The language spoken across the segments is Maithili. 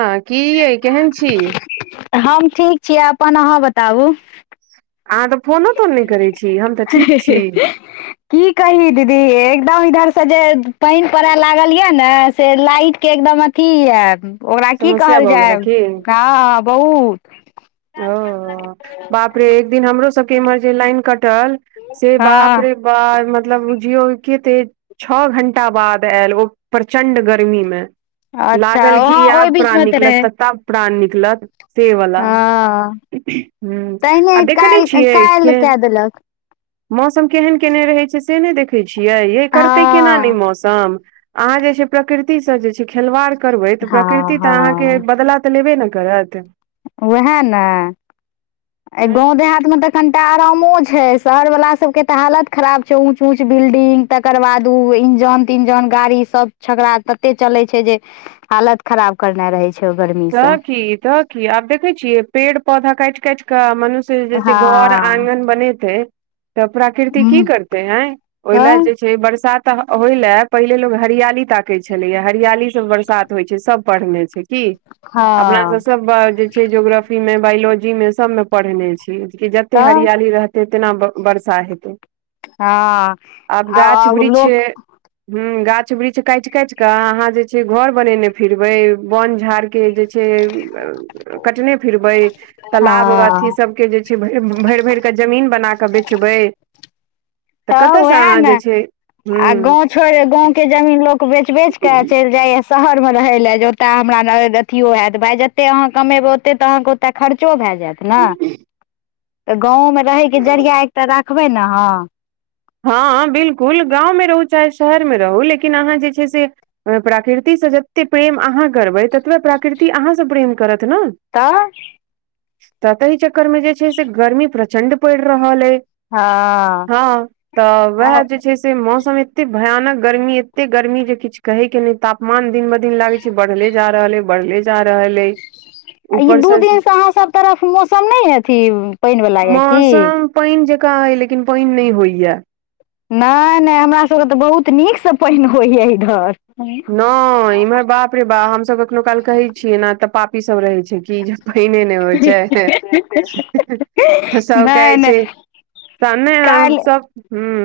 हां कि यै केहेन छी। हम ठीक छी, अपन अहाँ बताबु? अहाँ तऽ फोनो-तोन नै करै छी, हम तऽ ठीक छी। कि कहि दीदी एकदम इधर से जे पैन पड़य लागल यै नै से लाइट के एकदम थी यै ओकरा कि समस्या कहल भऽ जाय गेल की हां बहुत फेर एक दिन हमरो सबके इम्हर जे लाइन कटल से बाप हँ रे बा मतलब बुझियौ की ते छ घण्टा बाद ऐल ओ प्रचंण्ड गर्मीमे। अच्छा ओ ओहि बीच में तऽ रहै। तब प्राण निकलत। से वला हँ हू आ तहिने देखनै काल्हि छियै काल्हि केन कए देलक मौसम केहन केने रहै छै से नै देखै छियै, ये करतै केना नै हँ मौसम अहाँ जे छै प्रकृति से जे खेलवार कर हँ प्रकृति तऽ अहा के हँ बदला तऽ लेबे न करत। वैहा ने ऐ गाँव देहात मे तऽ कनिटा आरामो छै, शहर बला सब के त हालत खराब छै ऊंच -ऊंच बिल्डिंग। तकर बाद ओ इंजन -तिंजन गाड़ी सब छकड़ा तते चलै छै जे हालत खराब करने रहै छै। ओ तऽ गर्मीसँ कि तऽ कि आब देखै छियै पेड़ -पौधा काटि- काटि कऽ मनुष्य जे घर हँ आगन बनैते, तऽ प्रकृति की हूँ करते अंइ ओहि ले तऽ जे छै बरसात होइलए पहिले लोक हरियाली ताकै छलैया हरियाली से बरसात होइ छै, सब पड़हने छै की। अपना हँ सब ब जे छै जोग्रफी में बायोलॉजी में सब में पड़हने छी। कि जते तऽ हरियाली रहतै तेना बर्षा हेतै। हँ आब आ गाछ आव वृक्ष लोक। ह गाछ वृक्ष काटि -काटि कऽ अहाँ जे छै घर बनेने फिरबै बोन झाड़। के जे छै, कटने फिरबै तलाब अथी हँ सबके जे भरि- भरिक कऽ जमीन बना के बेचबै तऽ कतयसँ उएह अहाँ जे ने छै आ गांव हूँ छोइड़ गांव के जमीन लोक बेच -बेच के चैल जायऽ शहर में रहै लए, जे ओतऽ हमरा अथियो हैत भाइ जतेक अहाँ कमेबै ओते तऽ अहाँके ओतऽ खर्चो भए जैत। ने तऽ गाँवमे रहैके जरिया एकटा रखबै न अहां। हँ बिलकुल गाँवमें रहु चाहे शहर में रहु लेकिन अहाँ जे छै से प्राकृतिसँ जते प्रेम अहाँ करबै, ततबे प्रकृति अहाँसँ प्रेम करत न। तऽ। तऽ तही चक्कर में जे छै, से गर्मी प्रचंड पैड़ रहल ऐ। हँ। तऽ आ वएह जे छै, से मौसम एते भयानक गर्मी एते गर्मी जे किछु कहे के नहि ताप मन दिन ब दिन लागे छै बढ़ले जा रहल हइ बढ़ले जा रहल हइ। ई दू दिनसँ अहाँ सभ तरफ मौसम नहि अथी पाइन वला यऽ की। पाइन जकाँ हय, लेकिन पाइन नहि होइया। नै- नै हमरा सबके तऽ बहुत नीकसँ पाइन होइए इधर। नहि ना इम्हर बाप रे बा हमस कखनो काल कहे छियै ने तऽ पापी सब रहे कि जे पाइने ने होइ छै, सब कहे नहि छै त ने हम- काल्हि सब हूं।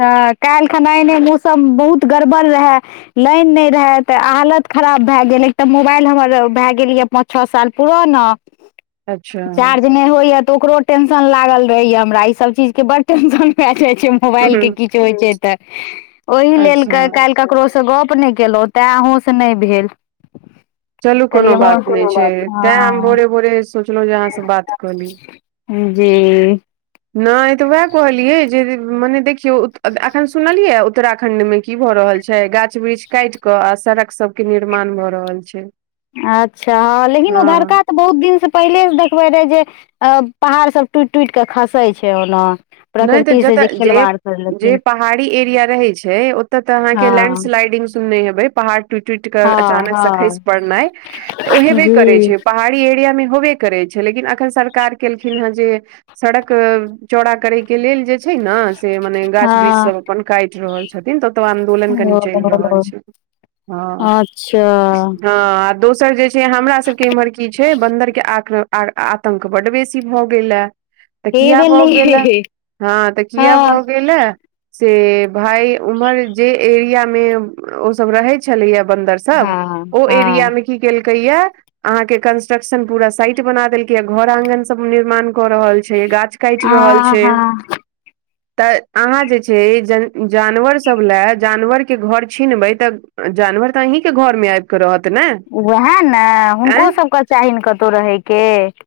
हँ काल्हि खना एने मौसम बहुत गड़बड़ रहए। लाइन नहि रहै तऽ हालत खराब भए गेल एकटा मोबाइल हमर भए गेल ये पांच- छ साल पुराना। अच्छा! नै होइ या तऽ ओकरो टेंशन लागल रहे या हमरा, ई सब चीज के बड टेंशन भए जाय छै मोबाइल के हूँ कि होइ छै तऽ ओहि लेल अच्छा कैल ककरो से गप्प नहि केलहुँं तैं अँहु से नहि भेल। चलू कोनो कलहिये बात हँ नहि कोनो छै तैं हम बात भोरे भोरे सोचलहुँ जे अहाँ से बात कऽ ली ने। जी। नहि तऽ वएह कहलियै जे मने देखियौ, अखन सुनलियै उत्तराखंड में की भ रहल छै गाछ वृक्ष काट के आ सड़क सब के निर्माण भए रहल छै। अच्छा हँ लेकिन हँ उधड़का तऽ बहुत दिन से पहिले से देखबे रहे जे पहाड़ सब टूटि टूटि के खसे छै ओना। नहि तऽ प्रकृति से जतऽ जे खिलवाड़ क जे पहाड़ी एरिया रहैत छै ओतय तऽ अहाँके हँ लैंडस्लाइडिंग सुनने हेबै पहाड़ टुट टुट केऽ हँ अचानक से हँ खसि पड़नाइ तऽ ओ हेबे करे जी छै पहाड़ी एरिया मे होबे करै छै लेकिन अखन सरकार केलखिन हेँ जे सड़क चौड़ा करै के लेल जे छै ने से मने गाछ वृक्ष हँ सब अपन काटि रहल छथिन तऽ ओते आंदोलन कनी चलि रहल ओ छै। अच्छा। अच्छा। हँ आ दोसर जे से हमरा सभके इम्हर की छै बंन्दरके आ आ आतंक बड्ड बेसी भऽ गेल आ। तऽ हे किया भऽ गेला भेलै हँ तऽ किया हँ भऽ गेलआ से भाय उम्हर जे एरिया मे ओ सब रहे छलैया बन्दर स- सब हँ ओ हँ एरियामे की केलकै या अहा के कंस्ट्रक्शन पूरा साइट बना देलकै या घर आंगगन सब निर्माण कऽ रहल छै गाछ काटि आ रहल छै। हा तऽ अहाँ जे छै ज जानवरसभ लए जानवरके घर छीनबै तऽ जानवर तऽ अहीं के घर मे आय इब क रहत ने। उएह ने हुनको आँय सभके चाही ने कतहु रहयके।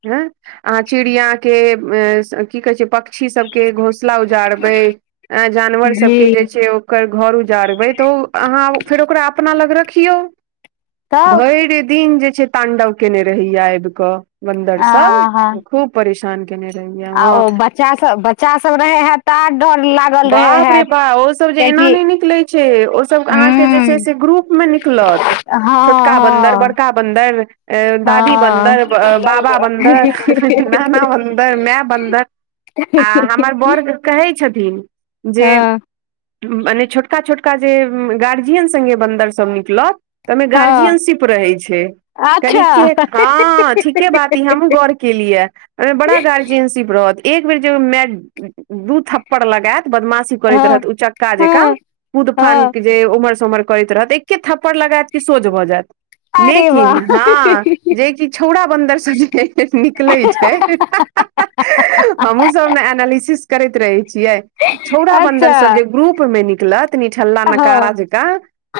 हँ अहाँ चिड़ियाके अ की कहै छै पक्षी सभके घोसला उजारबै जानवर सबके जे जी छै ओकर घर उजारबै तऽ ओ अहाँ फेर ओकरा अपना लंग राखियों तब भैर दिन जे छै तांडव केने रहैया आबि केऽ बन्दर आ सब हँ खूब परेशान केने रहैया आ हँ ओ बच्चा सब बच्चा सब रहे हैत तऽ आर डर लाग बाप रे बाप ओ सब जे एना नहि निकलै छै ओ सब अहाँके जे छै हूँ से ग्रुप मे निकलत। हँ छोटका बन्दर बड़का बन्दर अ हँ दादी हँ बन्दर बाबा बन्दर नाना बन्दर मैय बन्दर आ हमर बाॅर कहै छथिन जे हँ मने छोटका छोटका जे गार्जियन संगे बन्दरसब निकलत तय में हँ गार्जियनशिप रहय छय। कनि अच्छा के हँ ठीके बात ई हमहुँ गौर के लिय ऐ ओय में बड़ा गार्जियनशि शिप रहत एक बेर जे ओय माए मे दू थप्पड़ लगेत बदमाशी करैत हँ रहत उचक्का जेका हँ कूदफान हँ के जे उमहर स उमहर करैत रहत ए एके थप्पड़ लगेत की सोझ भ जेत अरे लेकिन वाह हँ जेकि छौरा बन्दर सब जे निकलय छय। हमहु सब ने एनालिसिस करैत रहय छिय छौरा बंदर अच्छा सब जे ग्रुप में निकलत नीठला नकारा हँ जंका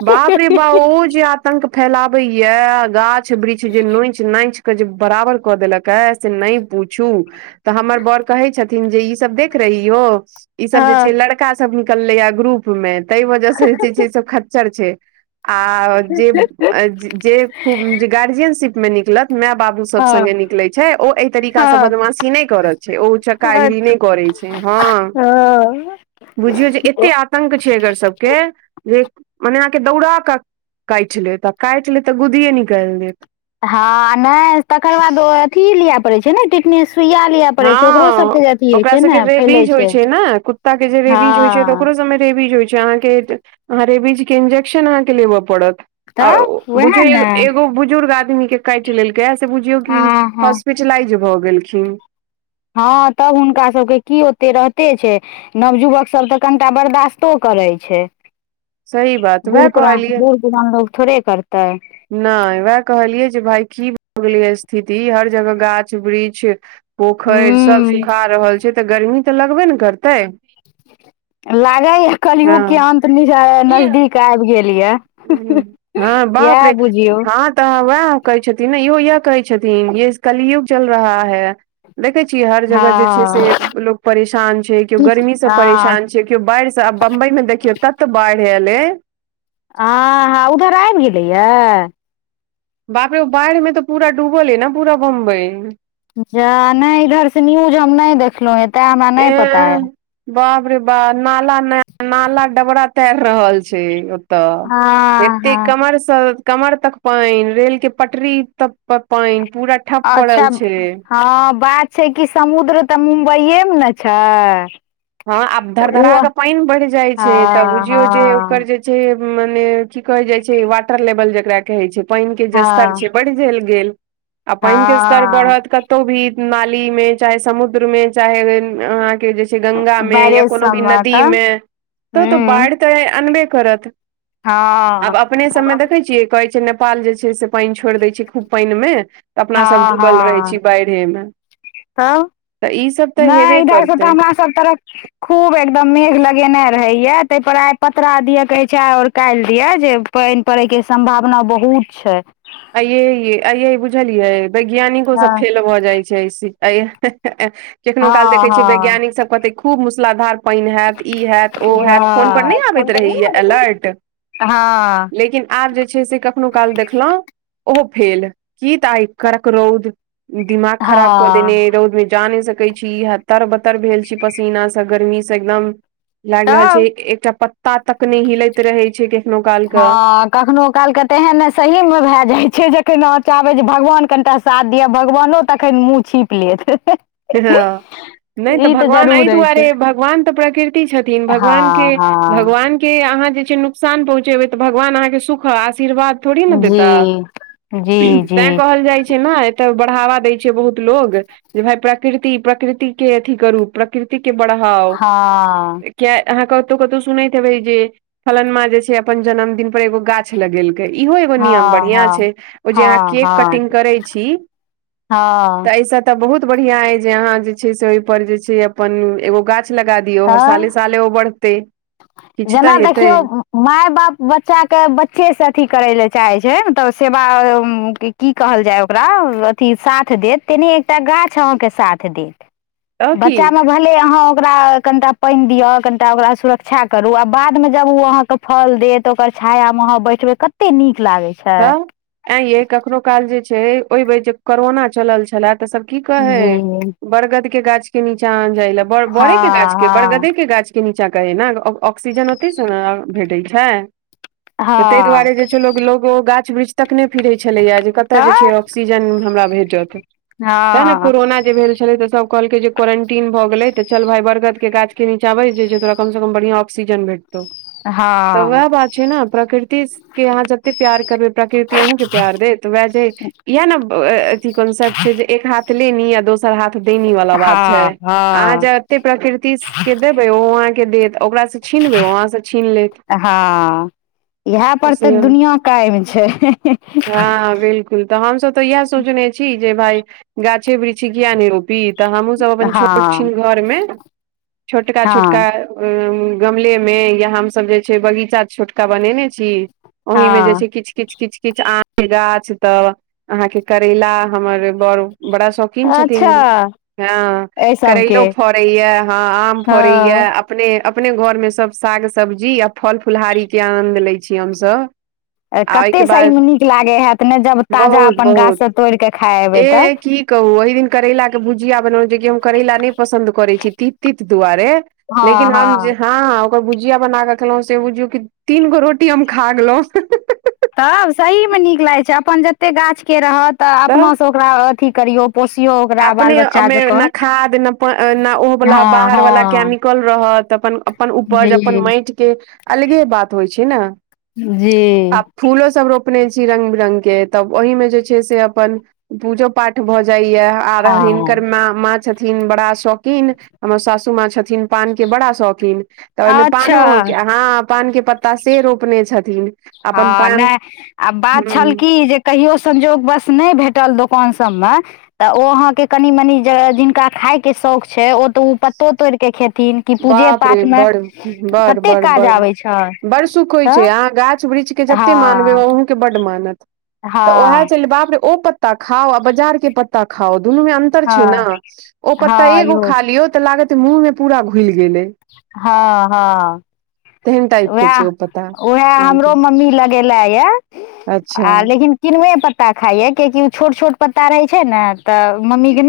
बाप रे बा ओ जे आतंक फैलाबय या गाछ वृक्ष जे नोच नाचि क जे बराबर क देलक ऐ से नय पूछू त हमर बाॅर छथिन जे इ सब देख रही हो इ सब जे छै हँ लड़का सब निकल या ग्रुप में ताहि वजह स जे छय सब खच्चर छय आ जे जे खूब जे गार्जियनशिप मे निकलत माए बाप अहु सब हँ संगे निकलै छै ओ एय तरीका स हँ बदमाशी नय करत। ओ उचक्का गिरी अच्छा नय करै छै हँ। बुझियौ जे एते आतंक छै एकर सबके जे, मने अहाँके दौड़ा क काइट लेत आ काइट लेत त गुदिये निकाएल देत। हँ नय तकर बाद ओ अथी लिय परै छै न टिटनेस सुइया लिय। हँ ओकरा सबके रेबीज होय छै न कुत्ता के जे रेबीज होय छै त हँ ओकरो सब मे रेबिज होइ, च अहाँके‌ अहा रेबीज के इंजेक्शन अहाँके लेब परत। आ तऽ ओ उएह बुझयो ने एगो एगो बुझ, बुजुर्ग आदमी के काइट लेल कैय ऐ से बुझियौ हँ की हँ हॉस्पिटलाइज भ गेलखिन। हँ त हुनका सबके की ओते रहते छै, नवयुवक सब त कनिटा बर्दाश्तो करेय छै। सही बात बूढ़ वएह पुरान कहलियै बूढ़ पुरान लोग थोड़े करतय। नय उहे कहलियै जे भाय की भ गेलेय ऐ स्थिति हर जगह गाछ वृक्ष, पोखरि सब हूँ सुखा रहल छय त गरमी त लगबे ने करतय। लागय ऐ कलयुग के अंत बुझेय नजदीक आब गेल यै। हँ बाप रे, जियो। हँ त वैह कय छथिन इहो इहे कहय छथिन ये कलयुग चल रहा है। देखे छीय हर जगह जे छै से हँ लोक परेशान छय केओ गरमी स हँ परेशान छय, केओ बाइढ़ स आ बम्बई में देखियौ तत बाइढ़ ऐल ऐ। आ हा उधर आइब गेलेया। बाप रे ओ बाइढ़ में त पूरा डूबल अय न पुरा बम्बई। जा नय इधर स न्यूज हम नय देखलहुँं हे तैं हमरा नय पता अय। एह बाप रे बा नाला न नाला डबरा तैर रहल छैय। त हँ एते हँ कमर स, कमर तक पइन रेल के पटरी तक पर पइन पूरा, ठप अच्छा पड़ल छै ह बात छय कि समुद्र त मुंबई ये में न छ। हँ आब धर धरा के पइन बढ़ जाइ छय त हँ बुझियौ जे ओकर हँ जे, जे मने की कहय जाय छय वाटर लेवल जकरा कहै छय। पइन के जे स्तर हँ छय बढ़ि झलि गेल आ पइन के स्तर हँ बढ़त क, कतो भी नाली में चाहे समुद्र में चाहे अहाँ के जे छै, गंगा में या बैरेज कोनो भी सबमे नदी तऽ में त वो हूँ बाइढ त अनबे करत। आब हँ अपने सबमें देखय छिय कहय छै नै, नेपाल जे छे से पइन छोइर दय छय खूब पइन मे त अपना सब डूबल रहय छी बइढ़ में। त। नय इधर स त हमरा सब, करतै हमरा सब तरफ खूब एकदम मेघ लगेने रहैया। तय पर आय पतरा दिये कहय छय और काइल दिय जे पइन परै के सम्भावना बहुत छय। आइ ए ई आइ ए ई बुझलियै वैज्ञानिको हँ सब फेल भ जाय, छैय से आइ ए ह-ह-ह हँ केखनो काल देखय छियै हँ वैज्ञानिक सब कहतै खूब मुसलाधार, पइन हैत ई हैत ओ हैत फोन पर हँ नय फोन आबैत पर नहि रहैये आबैत रहै। अलर्ट। हँ। लेकिन आब जे छैय से कखनो काल देखलहुँ ओहो फेल की त आइ कड़क रौउद, दिमाग खराब क देने हँ ई रौद जाने, देखै छी यैह तर बतर भेल छी पसीना स गरमी स एकदम। लाइल रहल छैय तब एक एकटा पत्ता तक नय हिलैत रहै छैय केखनो काल क। हँ कखनो कालके ते एहन नै सही मे भाय जाय छै, जखैन अहाँ चाहबै जे भगवान कनटा साथ दियऽ भगवानो तखन मुँह छिप लेत। हां नै ई तऽ भगवान अय जरूर होइ दुआरे छै भगवान तऽ प्रकृति छ थिन भगवान के हँ हँ भगवान के अहाँ जे छै नुकसान पहुँचेबै तऽ भगवान अहाँके सुख आ आशीर्वाद थोड़ी ना जी देता जी जी तैं कहल जाय छै नै तब बढ़ावा दै छै बहुत लोग जे भाय प्रकृति, प्रकृति के अथी करू प्रकृ ति के बढ़ाउ। हँ कियाए अहाँ कतौ-कतौ सुनैत हेबे जे फलनमा जे छै अपन जनमदिन पर एगो गाछ लगेल कै इहो एगो नियम हँ बढ़ियां हँ छै उ जे अहाँ हँ केक कटिंग करै छी। हां। तऽ एहिसँ तऽ बहुत बढ़ियाँ अय जे अहाँ जे छै से ओय पर जे छै अपन एगो गाछ लगा दियौ हर साले-साले ओ बढ़तै। किछु जना तऽ हेतै देखियौ माय-बाप बच्चा के बच्चे से अथी करै लै चाहे छै मतलब सेवा उम्म कि की कहल जाय ओकरा अथी साथ देत तेने एकटा गाछ अहाँ के साथ देत। तऽ की बच्चा मे भलै अहाँ ओकरा कनटा पेएन दियौ, कनटा ओकरा सुर क्षा करू आ बाद मे जब उ अहाँके फल देत त ओकर छाया मे अहाँ बैठबै कते नीक लागै छै तऽ ऐं यै कखनो काल जे छै ओय बेर जे करोना चलल छलाए त सब की कहै जी बरगद के गाछ के नीचा आ जाय लै, बड़ बोड़े के गाछ हँ के, हँ बरगदे के गाछ के नीचा कहै नै ऑक ऑक्सीजन ओतय से नै भेटै छै। तऽ तै हँ दुआरे जे छै लोग लो ग ओ गाछ-वृक्ष तकने फिरै छलैया जे कता जे तऽ छै ऑक्सीजन हमरा भेटत। तें हां। ने कोरोना जे भेल छलै त सब कहलकै जे क्वरेंटीन भऽ गेलै तऽ चल भाय बरगद के गाछ के नीचा बैस जो जे तोरा कम से कम बढ़ियाँ ऑक्सीजन भेटतौ तऽ हँ वाएह बात छै नै प्रकृति के अहाँ ज ते प्यार करबै प्रकृति अहुँ के प्यार देत वाएह जेे इहाए ने ब अ-अ अथी कॉन्सेप्ट छै जे एक हाथ लेनी आ दोसर हाथ देनी वाला बात छै। अहाँ हाँ। जते प्रकृतिस के देबै उ अहाँ के देत ओकरा से छीनबै ओ अहाँ से छीन लेत हां इहाए पर तऽ दुनिया कायम छै। हां बिलकुल तऽ हम सब तऽ इहाए सोचने छी जे भाय गाछी-विरछी कियाए नै रोपी। तऽ हमु सब अपन छोट हँ छीन घर मे छोटका-छोटका हँ उम्म गमले मे या हम सब जे छै बगीचा छोटका बनेनै छी। ओहि मे जे हँ छै किछ-किछ-किछ-किछ आम के गाछ तऽ अहाँ के करैला हमर बोड़ बड़ा शौकीन अच्छा छथिन। हां एहि सबके करैलो फड़ैया हां आम फड़ैया हँ आ अपने, अपने घर मे सब साग, सब्जी आ फल फुलहारी के आनन्द लै छी हम सब। अय कते सही मे नीक लागै हाएत नै जब ताजा बहुत अपन गाछ से तोड़ कऽ खाय हेबै तऽ। कहु ओहि दिन करैला के भुजिया बनौ जे की हम करैला नै पसन्द करै छी तीत-तीत दुआरे हँ लेकिन हम हँ जे हां ओकर भुजिया बना कऽ खेलौं से बुझियौ की तीनगो रोटी हम खा गेलौ। तब सही मे नीक लागै छै, अपन जते गाछ के रहत तऽ अपना सँ ओकरा अथी करियौ पोसियौ ओकरा अपने बाल बच्चा में जकाँ न खाद न पै न उ वला हँ बाहरवला हँ कैमिकल रहत अपन अपन जी उपज अपन मइट के अलगे बात होइ छै न। जी फूलो सब रोपने छी रंग-बिरंग के तब ओहि में जे छै से अपन पूजो-पाठ भऽ जाइयै। आर आ हिनकर हँ माँ माँ छथिन बड़ा शौकीन हमर सासु माँ छथिन। पान के बड़ा शौकीन तऽ ओय में पानों अच्छा के हँ पान के पत्ता से रोपने छथिन अपन हँ नै पान आ ह बात छल की जे कहियो संजोग बस नै भेटल दोकान सब में तऽ ओ अहाँके कनि-मनि जे जिनका खायके शौक छै ओ तऽ उ पत्तो तोइड़ कऽ खेथिन कि पूजे बाप रे पाठ मे कते काज आबै छै बड़-बड़-बड़-बड़-बड़ सुख होइ तऽ छै। अहाँ गाछ वृक्ष के जत्ते मानबै ओ हँ अहूँ के बड मानत तऽ ओहै हँ छेलै बाप रे ओ पत्ता खाउ आ बाजार के पत्ता खाउ दुनू में अं तर छै न हँ ओ पत्ता हँ एगो इहो खा छै लियौ तऽ लागत मुह में पूरा घुइल गेलै हँ हँ तेहन टाइप के वैह छै ओ पत्ता वैह आम हमरो के मम्मी लगेलै यै अच्छा आ लेकिन किनुए पत्ता खाइया कियैकि उ छोट-छोट पत्ता रहै छै ने तऽ मम्मी के नै